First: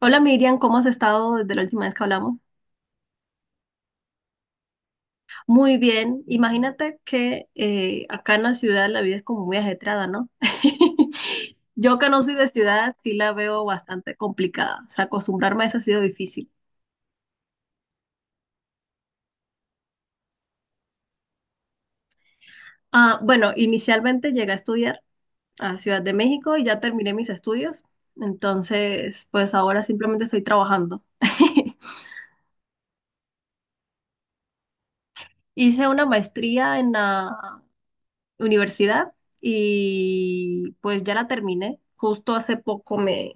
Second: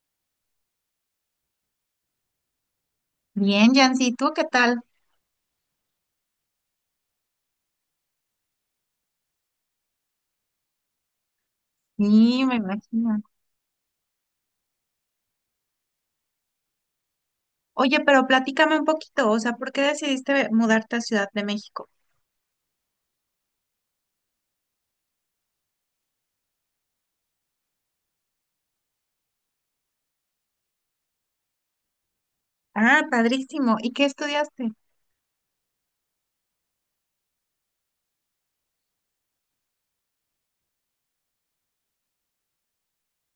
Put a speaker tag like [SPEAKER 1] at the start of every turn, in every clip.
[SPEAKER 1] Hola Miriam, ¿cómo has estado desde la última vez que hablamos?
[SPEAKER 2] Bien, Yancy, ¿tú qué tal?
[SPEAKER 1] Muy bien, imagínate que acá en la ciudad la vida es como muy ajetreada, ¿no? Yo que no soy
[SPEAKER 2] Sí,
[SPEAKER 1] de
[SPEAKER 2] me
[SPEAKER 1] ciudad, sí
[SPEAKER 2] imagino.
[SPEAKER 1] la veo bastante complicada, o sea, acostumbrarme a eso ha sido difícil.
[SPEAKER 2] Oye, pero platícame un poquito, o sea, ¿por qué decidiste mudarte a Ciudad de México?
[SPEAKER 1] Ah, bueno, inicialmente llegué a estudiar a Ciudad de México y ya terminé mis estudios, entonces pues ahora simplemente estoy trabajando.
[SPEAKER 2] Ah, padrísimo. ¿Y qué estudiaste?
[SPEAKER 1] Hice una maestría en la universidad y pues ya la terminé. Justo hace poco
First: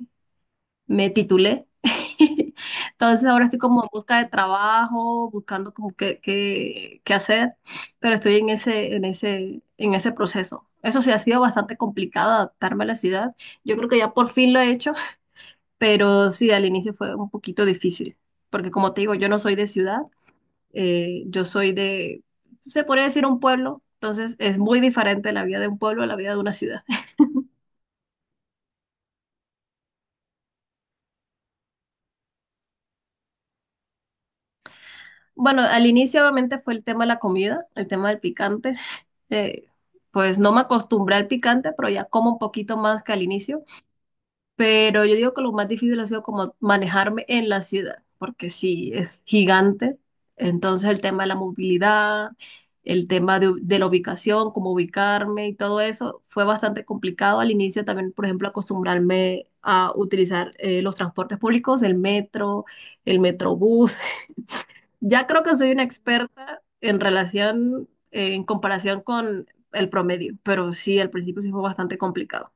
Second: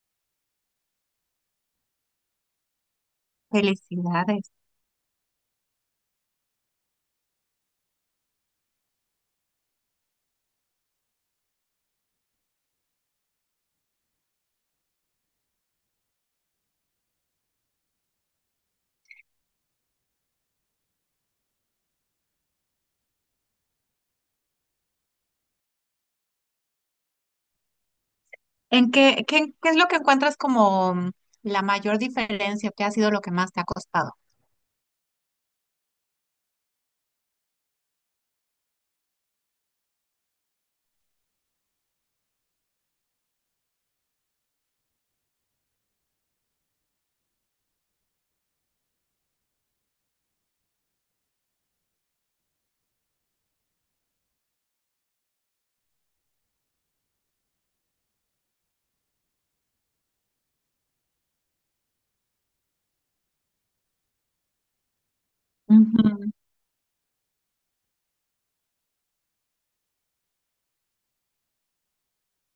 [SPEAKER 1] me titulé. Entonces ahora estoy como en busca de
[SPEAKER 2] Felicidades.
[SPEAKER 1] trabajo, buscando como qué hacer, pero estoy en ese proceso. Eso sí, ha sido bastante complicado adaptarme a la ciudad. Yo creo que ya por fin lo he hecho, pero sí, al inicio fue un poquito difícil, porque como te digo, yo no soy de ciudad yo soy de, se podría decir un pueblo, entonces es muy diferente la vida de un pueblo a la vida de una ciudad.
[SPEAKER 2] ¿En qué es lo que encuentras como la mayor diferencia? ¿Qué ha sido lo que más te ha costado?
[SPEAKER 1] Bueno, al inicio obviamente fue el tema de la comida, el tema del picante. Eh, pues no me acostumbré al picante, pero ya como un poquito más que al inicio. Pero yo digo que lo más difícil ha sido como manejarme en la ciudad, porque sí, es gigante. Entonces el tema de la movilidad, el tema de la ubicación, cómo ubicarme y todo eso fue bastante complicado al inicio también, por ejemplo, acostumbrarme a utilizar los transportes públicos, el metro, el metrobús. Ya creo que soy una
[SPEAKER 2] Ujú.
[SPEAKER 1] experta en relación, en comparación con el promedio, pero sí, al principio sí fue bastante complicado.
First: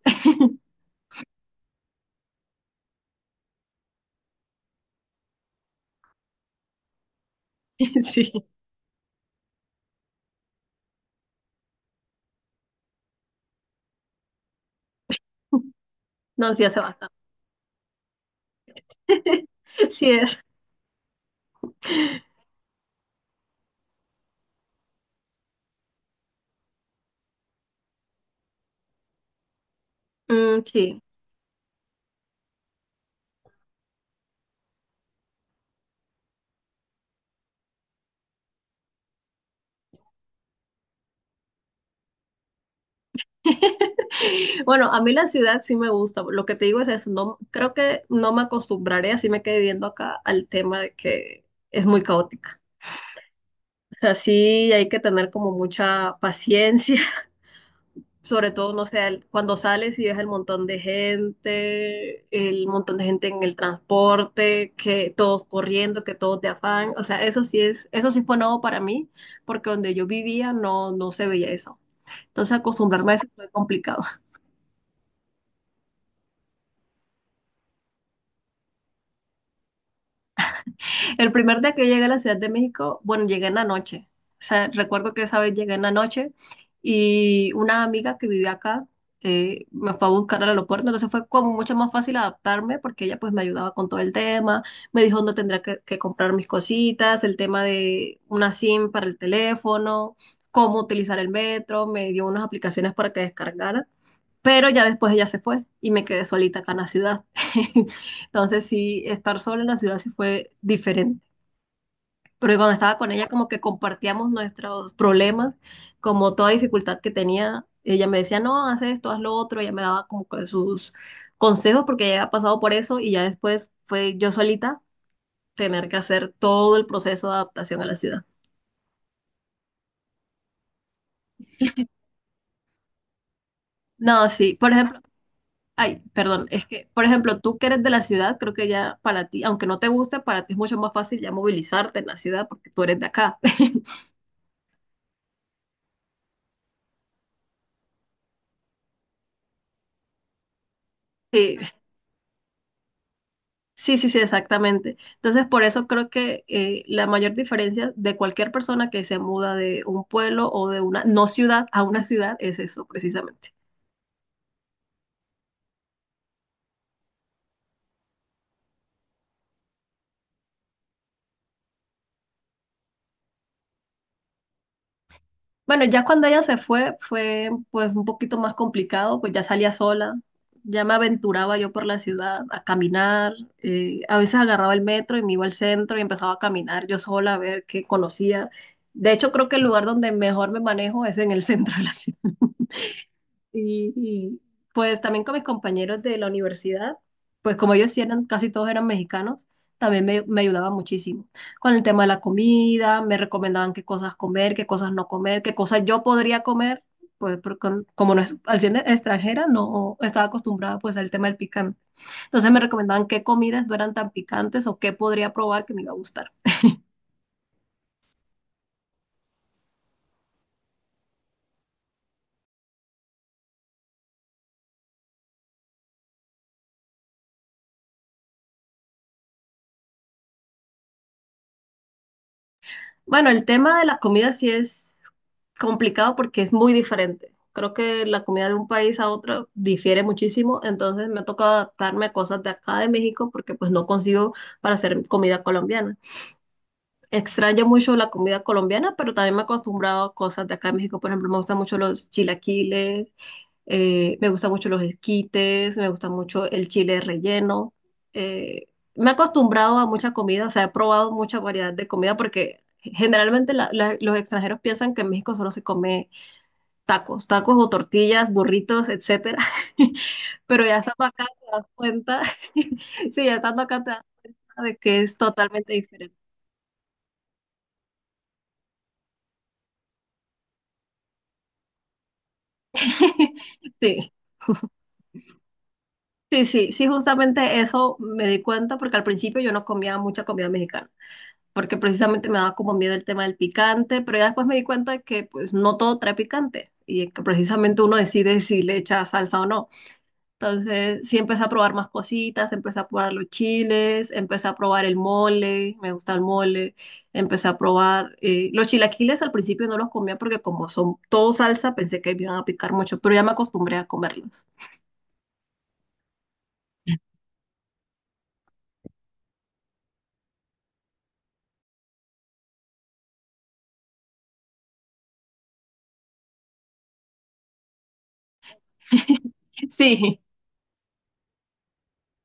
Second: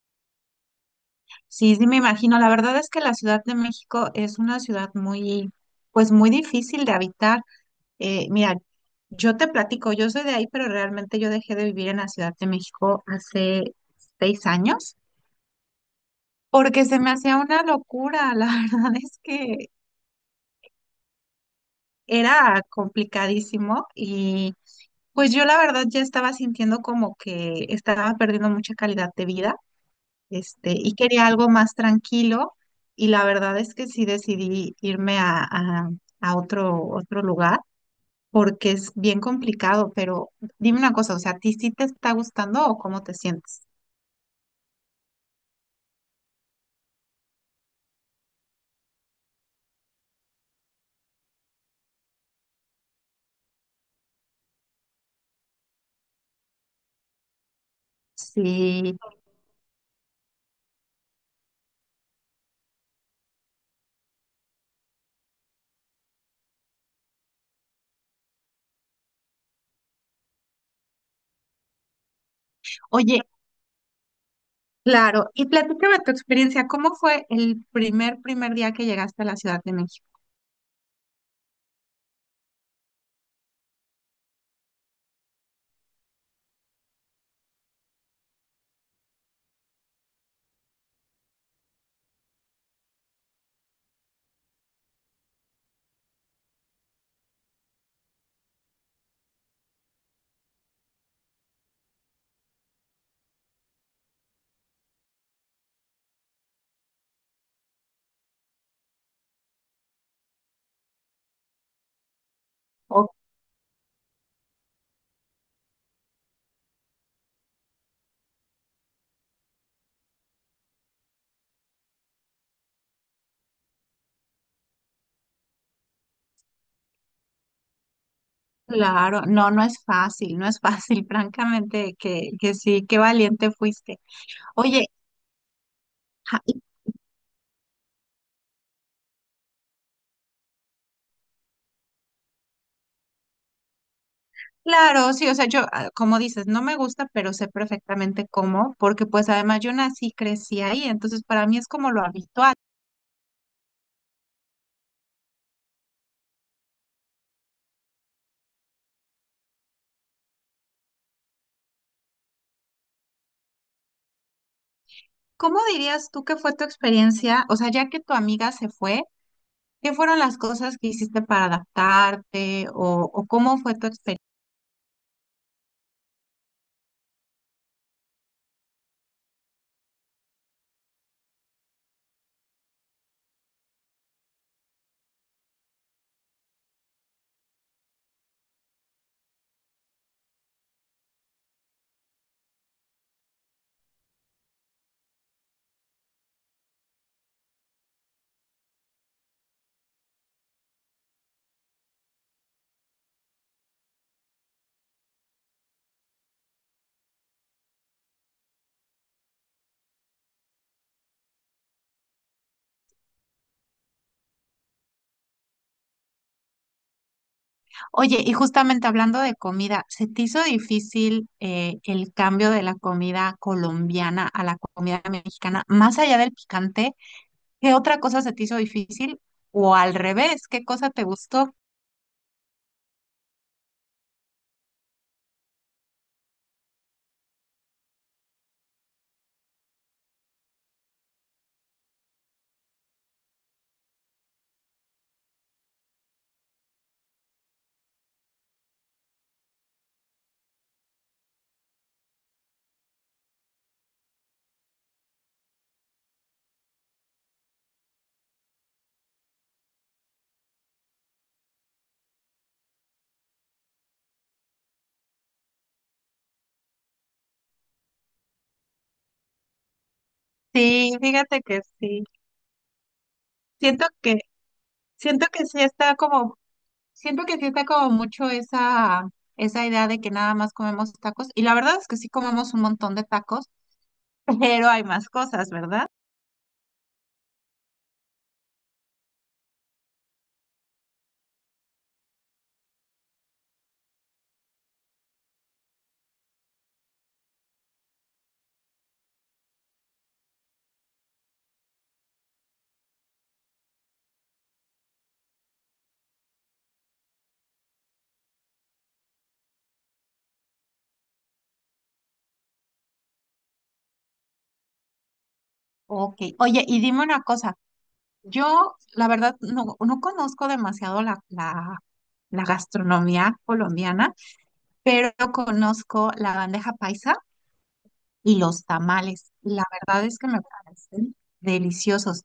[SPEAKER 2] Sí, sí, me imagino. La verdad es que la Ciudad de México es una ciudad muy, pues muy difícil de habitar.
[SPEAKER 1] Sí,
[SPEAKER 2] Mira, yo te platico, yo soy de ahí, pero realmente yo dejé de vivir en la Ciudad de México hace 6 años
[SPEAKER 1] no, sí hace
[SPEAKER 2] porque se me
[SPEAKER 1] bastante.
[SPEAKER 2] hacía una locura. La verdad es que
[SPEAKER 1] Sí es.
[SPEAKER 2] era complicadísimo y pues yo la verdad ya estaba sintiendo como que estaba perdiendo mucha calidad de vida,
[SPEAKER 1] Mm,
[SPEAKER 2] este, y
[SPEAKER 1] sí.
[SPEAKER 2] quería algo más tranquilo y la verdad es que sí decidí irme a otro lugar. Porque es bien complicado, pero dime una cosa, o sea, ¿a ti sí te está gustando o cómo te sientes?
[SPEAKER 1] Bueno, a mí la ciudad sí me gusta. Lo que te digo es eso. No, creo que no me acostumbraré, así me quedé viviendo acá, al tema de que es muy caótica. O sea, sí hay que tener como mucha paciencia, sobre todo, no
[SPEAKER 2] Sí.
[SPEAKER 1] sé, el- cuando sales y ves el montón de gente, el montón de gente en el transporte, que todos corriendo, que todos de afán. O sea, eso sí fue nuevo para mí, porque donde yo vivía no, no se veía eso. Entonces acostumbrarme a
[SPEAKER 2] Oye,
[SPEAKER 1] eso fue complicado.
[SPEAKER 2] claro, y platícame tu experiencia, ¿cómo fue el primer día que llegaste a la Ciudad de México?
[SPEAKER 1] El primer día que yo llegué a la Ciudad de México, bueno, llegué en la noche. O sea, recuerdo que esa vez llegué en la noche y una amiga que vivía acá me fue a buscar al aeropuerto, entonces fue como mucho más fácil adaptarme porque ella pues me ayudaba con todo el tema, me dijo dónde tendría que comprar mis cositas, el tema de una SIM para el teléfono, cómo utilizar el metro, me dio unas aplicaciones para que descargara. Pero ya después ella se fue y me quedé solita acá en la ciudad. Entonces sí, estar sola en la ciudad sí fue diferente. Pero cuando estaba
[SPEAKER 2] Oh,
[SPEAKER 1] con ella como que compartíamos nuestros problemas, como toda dificultad que tenía, ella me decía, no, haz esto, haz lo otro, ella me daba como que sus consejos porque ella había pasado por eso y ya después fue yo solita tener que hacer todo el proceso de adaptación a la ciudad.
[SPEAKER 2] claro, no, no es fácil, no es fácil, francamente, que sí, qué valiente fuiste.
[SPEAKER 1] No, sí, por
[SPEAKER 2] Oye,
[SPEAKER 1] ejemplo, ay,
[SPEAKER 2] ja,
[SPEAKER 1] perdón,
[SPEAKER 2] y
[SPEAKER 1] es que, por ejemplo, tú que eres de la ciudad, creo que ya para ti, aunque no te guste, para ti es mucho más fácil ya movilizarte en la ciudad porque tú eres de acá.
[SPEAKER 2] claro, sí, o sea, yo, ah, como dices, no me gusta, pero sé perfectamente cómo, porque pues además yo nací, crecí ahí, entonces para mí
[SPEAKER 1] Sí,
[SPEAKER 2] es como lo habitual.
[SPEAKER 1] sí, exactamente. Entonces, por eso creo que la mayor diferencia de cualquier persona que se muda de un pueblo o de una no ciudad a una ciudad es eso, precisamente.
[SPEAKER 2] ¿Cómo dirías tú que fue tu experiencia? O sea, ya que tu amiga se fue, ¿qué fueron las cosas que hiciste para adaptarte o cómo fue tu experiencia?
[SPEAKER 1] Bueno, ya cuando ella se fue, fue pues un poquito más complicado, pues ya salía sola, ya me aventuraba yo por la ciudad a caminar, a veces agarraba el metro y me iba al centro y empezaba a caminar yo sola a ver qué conocía. De hecho, creo que el lugar donde mejor me manejo es en el centro de la ciudad. Y, y, pues también con mis compañeros de la universidad, pues como ellos sí eran, casi todos eran mexicanos, también me ayudaba muchísimo con el tema de la comida, me recomendaban qué cosas comer, qué cosas no comer, qué cosas yo podría comer, pues porque como no es, al ser extranjera no estaba acostumbrada pues al tema del picante. Entonces me recomendaban qué comidas no eran tan picantes o qué podría probar que me iba a gustar.
[SPEAKER 2] Oye, y justamente hablando de comida, ¿se te hizo difícil el cambio de la comida colombiana a la comida mexicana? Más allá del picante, ¿qué otra cosa se te hizo difícil? O al revés, ¿qué cosa te gustó?
[SPEAKER 1] Bueno, el tema de la comida sí es complicado porque es muy diferente. Creo que la comida de un país a otro difiere muchísimo, entonces me ha tocado adaptarme a cosas de acá de México porque pues no consigo para hacer comida colombiana. Extraño mucho la comida colombiana, pero también me he acostumbrado a cosas de acá de México. Por ejemplo, me gustan mucho los chilaquiles, me gustan mucho los esquites, me gusta mucho el chile relleno. Eh, Me he acostumbrado a mucha comida, o sea, he probado mucha variedad de comida porque generalmente los extranjeros piensan que en México solo se come tacos, tacos o tortillas, burritos, etcétera. Pero ya
[SPEAKER 2] Sí,
[SPEAKER 1] estando acá
[SPEAKER 2] fíjate
[SPEAKER 1] te
[SPEAKER 2] que
[SPEAKER 1] das
[SPEAKER 2] sí.
[SPEAKER 1] cuenta, sí, ya estando acá
[SPEAKER 2] Siento
[SPEAKER 1] te das
[SPEAKER 2] que,
[SPEAKER 1] cuenta de que es
[SPEAKER 2] siento que sí
[SPEAKER 1] totalmente
[SPEAKER 2] está
[SPEAKER 1] diferente.
[SPEAKER 2] como Siento que sí está como mucho esa idea de que nada más comemos tacos. Y la verdad es que sí comemos un montón de tacos,
[SPEAKER 1] Sí,
[SPEAKER 2] pero hay más cosas, ¿verdad?
[SPEAKER 1] sí, justamente eso me di cuenta porque al principio yo no comía mucha comida mexicana, porque precisamente me daba como miedo el tema del picante, pero ya después me di cuenta que pues no todo trae picante y que precisamente uno decide si le echa salsa o no. Entonces sí empecé a probar más cositas, empecé a probar los chiles, empecé a probar el mole, me gusta el mole, empecé a probar los chilaquiles, al principio no los comía porque como son todo salsa pensé que me iban a picar mucho, pero ya me acostumbré a comerlos.
[SPEAKER 2] Ok. Oye, y dime una cosa. Yo, la verdad, no, no conozco demasiado la gastronomía colombiana, pero conozco la bandeja paisa y los tamales. La verdad es
[SPEAKER 1] Sí.
[SPEAKER 2] que me parecen deliciosos.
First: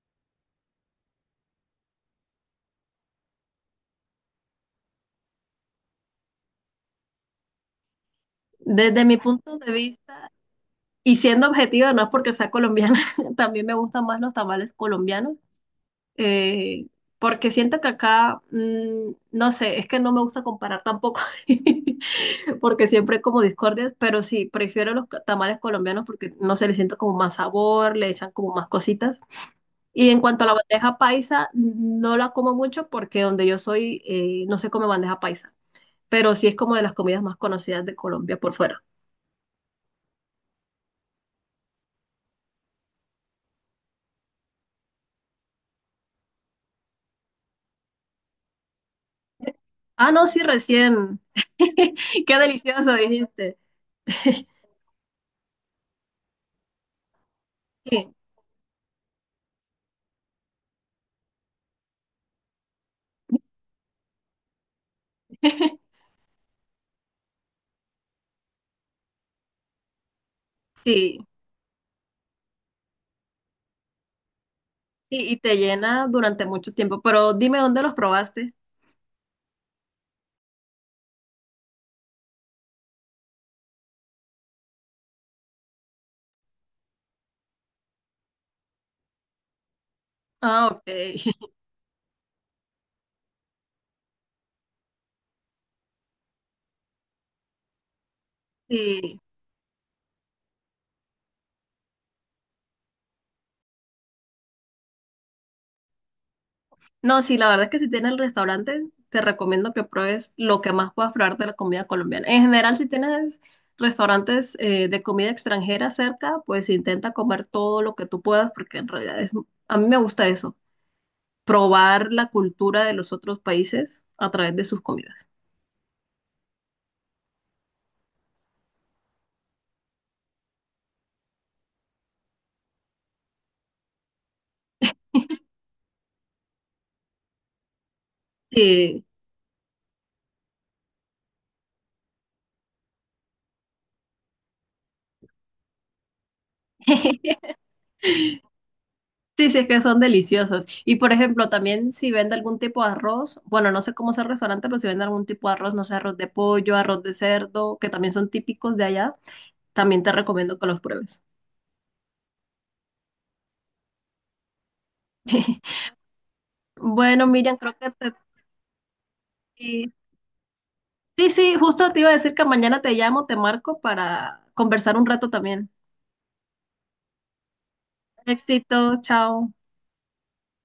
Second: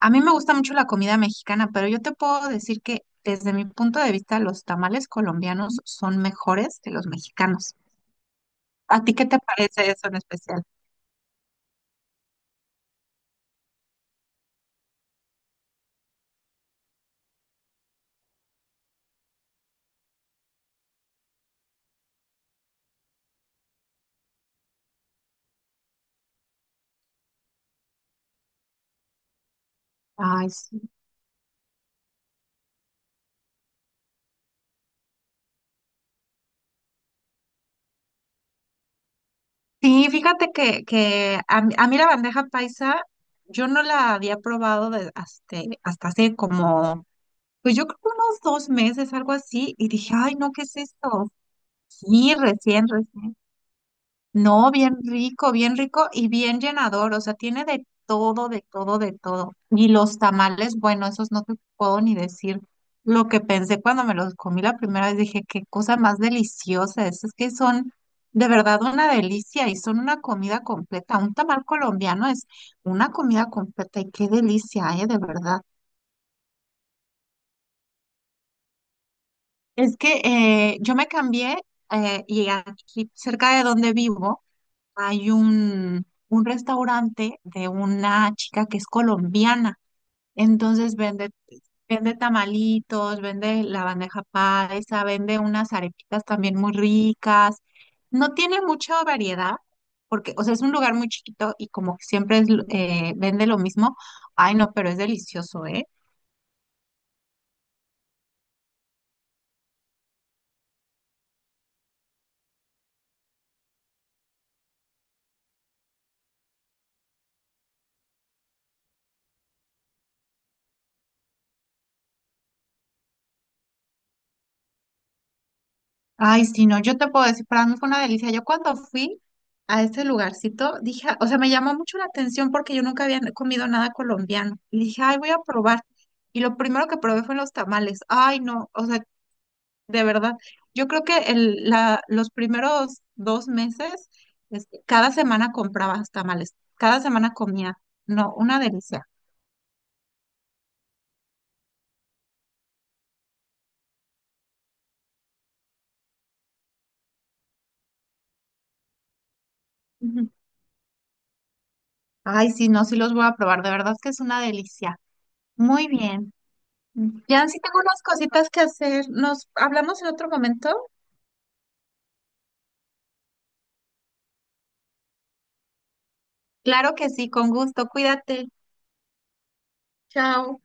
[SPEAKER 2] A mí me gusta mucho la comida mexicana, pero yo te puedo decir que desde mi punto de vista los tamales colombianos son mejores que los mexicanos. ¿A
[SPEAKER 1] Desde
[SPEAKER 2] ti
[SPEAKER 1] mi
[SPEAKER 2] qué te
[SPEAKER 1] punto de
[SPEAKER 2] parece eso en
[SPEAKER 1] vista,
[SPEAKER 2] especial?
[SPEAKER 1] y siendo objetiva, no es porque sea colombiana, también me gustan más los tamales colombianos, eh, porque siento que acá, mm, no sé, es que no me gusta comparar tampoco, porque siempre hay como discordias, pero sí, prefiero los tamales colombianos porque, no se le siento como más sabor, le echan como más cositas. Y en cuanto a
[SPEAKER 2] Ay,
[SPEAKER 1] la
[SPEAKER 2] sí.
[SPEAKER 1] bandeja paisa, no la como mucho porque donde yo soy no se come bandeja paisa, pero sí es como de las comidas más conocidas de Colombia por fuera.
[SPEAKER 2] Sí, fíjate que a mí la bandeja paisa yo no la había probado de- hasta, hasta hace como, pues yo creo que unos 2 meses, algo así, y
[SPEAKER 1] Ah,
[SPEAKER 2] dije,
[SPEAKER 1] no,
[SPEAKER 2] ay,
[SPEAKER 1] sí,
[SPEAKER 2] no, ¿qué es
[SPEAKER 1] recién.
[SPEAKER 2] esto? Sí,
[SPEAKER 1] Qué delicioso
[SPEAKER 2] recién.
[SPEAKER 1] dijiste.
[SPEAKER 2] No, bien rico y bien llenador, o sea, tiene de
[SPEAKER 1] Sí,
[SPEAKER 2] todo, de todo. Y los tamales, bueno, esos no te puedo ni decir lo que pensé cuando me los comí la primera vez, dije, qué cosa más deliciosa, es que son de verdad una delicia y son una comida completa.
[SPEAKER 1] sí,
[SPEAKER 2] Un tamal colombiano es una comida completa y qué delicia, de
[SPEAKER 1] y te
[SPEAKER 2] verdad.
[SPEAKER 1] llena durante mucho tiempo, pero dime dónde los probaste.
[SPEAKER 2] Es que yo me cambié y aquí cerca de donde vivo hay un restaurante de una chica que es colombiana,
[SPEAKER 1] Ah, ok.
[SPEAKER 2] entonces vende tamalitos, vende la bandeja paisa, vende unas arepitas también muy ricas. No tiene mucha
[SPEAKER 1] Sí.
[SPEAKER 2] variedad, porque, o sea, es un lugar muy chiquito y como que siempre es, vende lo mismo. Ay, no, pero es delicioso, ¿eh?
[SPEAKER 1] No, sí, la verdad es que si tienes el restaurante, te recomiendo que pruebes lo que más puedas probar de la comida colombiana. En general, si tienes restaurantes de comida extranjera cerca, pues intenta comer todo lo que tú puedas, porque en realidad es, a mí me gusta eso, probar la cultura de los otros países a través de sus comidas.
[SPEAKER 2] Ay, sí, no, yo te puedo decir, para mí fue una delicia. Yo cuando fui a ese lugarcito, dije, o sea, me llamó mucho la atención porque yo nunca había comido nada colombiano. Y dije, ay, voy a probar. Y lo primero que probé fueron los tamales. Ay, no, o sea,
[SPEAKER 1] Sí.
[SPEAKER 2] de verdad. Yo creo que los primeros 2 meses, este, cada semana compraba tamales, cada semana comía. No, una delicia.
[SPEAKER 1] Sí, sí, es que son deliciosos. Y por ejemplo, también si vende algún tipo de arroz, bueno, no sé cómo es el restaurante, pero si vende algún tipo de arroz, no sé, arroz de pollo, arroz de cerdo, que también son típicos de allá, también te
[SPEAKER 2] Ujú.
[SPEAKER 1] recomiendo que los pruebes.
[SPEAKER 2] Ay, sí, no, sí los voy a probar, de verdad que es una delicia. Muy bien.
[SPEAKER 1] Bueno,
[SPEAKER 2] Jan,
[SPEAKER 1] Miriam,
[SPEAKER 2] sí
[SPEAKER 1] creo
[SPEAKER 2] tengo
[SPEAKER 1] que
[SPEAKER 2] unas
[SPEAKER 1] te...
[SPEAKER 2] cositas que hacer. ¿Nos
[SPEAKER 1] y-
[SPEAKER 2] hablamos en otro momento?
[SPEAKER 1] Sí, sí, justo te iba a decir que mañana te llamo, te marco para conversar un rato también.
[SPEAKER 2] Claro que sí, con gusto. Cuídate.
[SPEAKER 1] Éxito, chao.
[SPEAKER 2] Chao.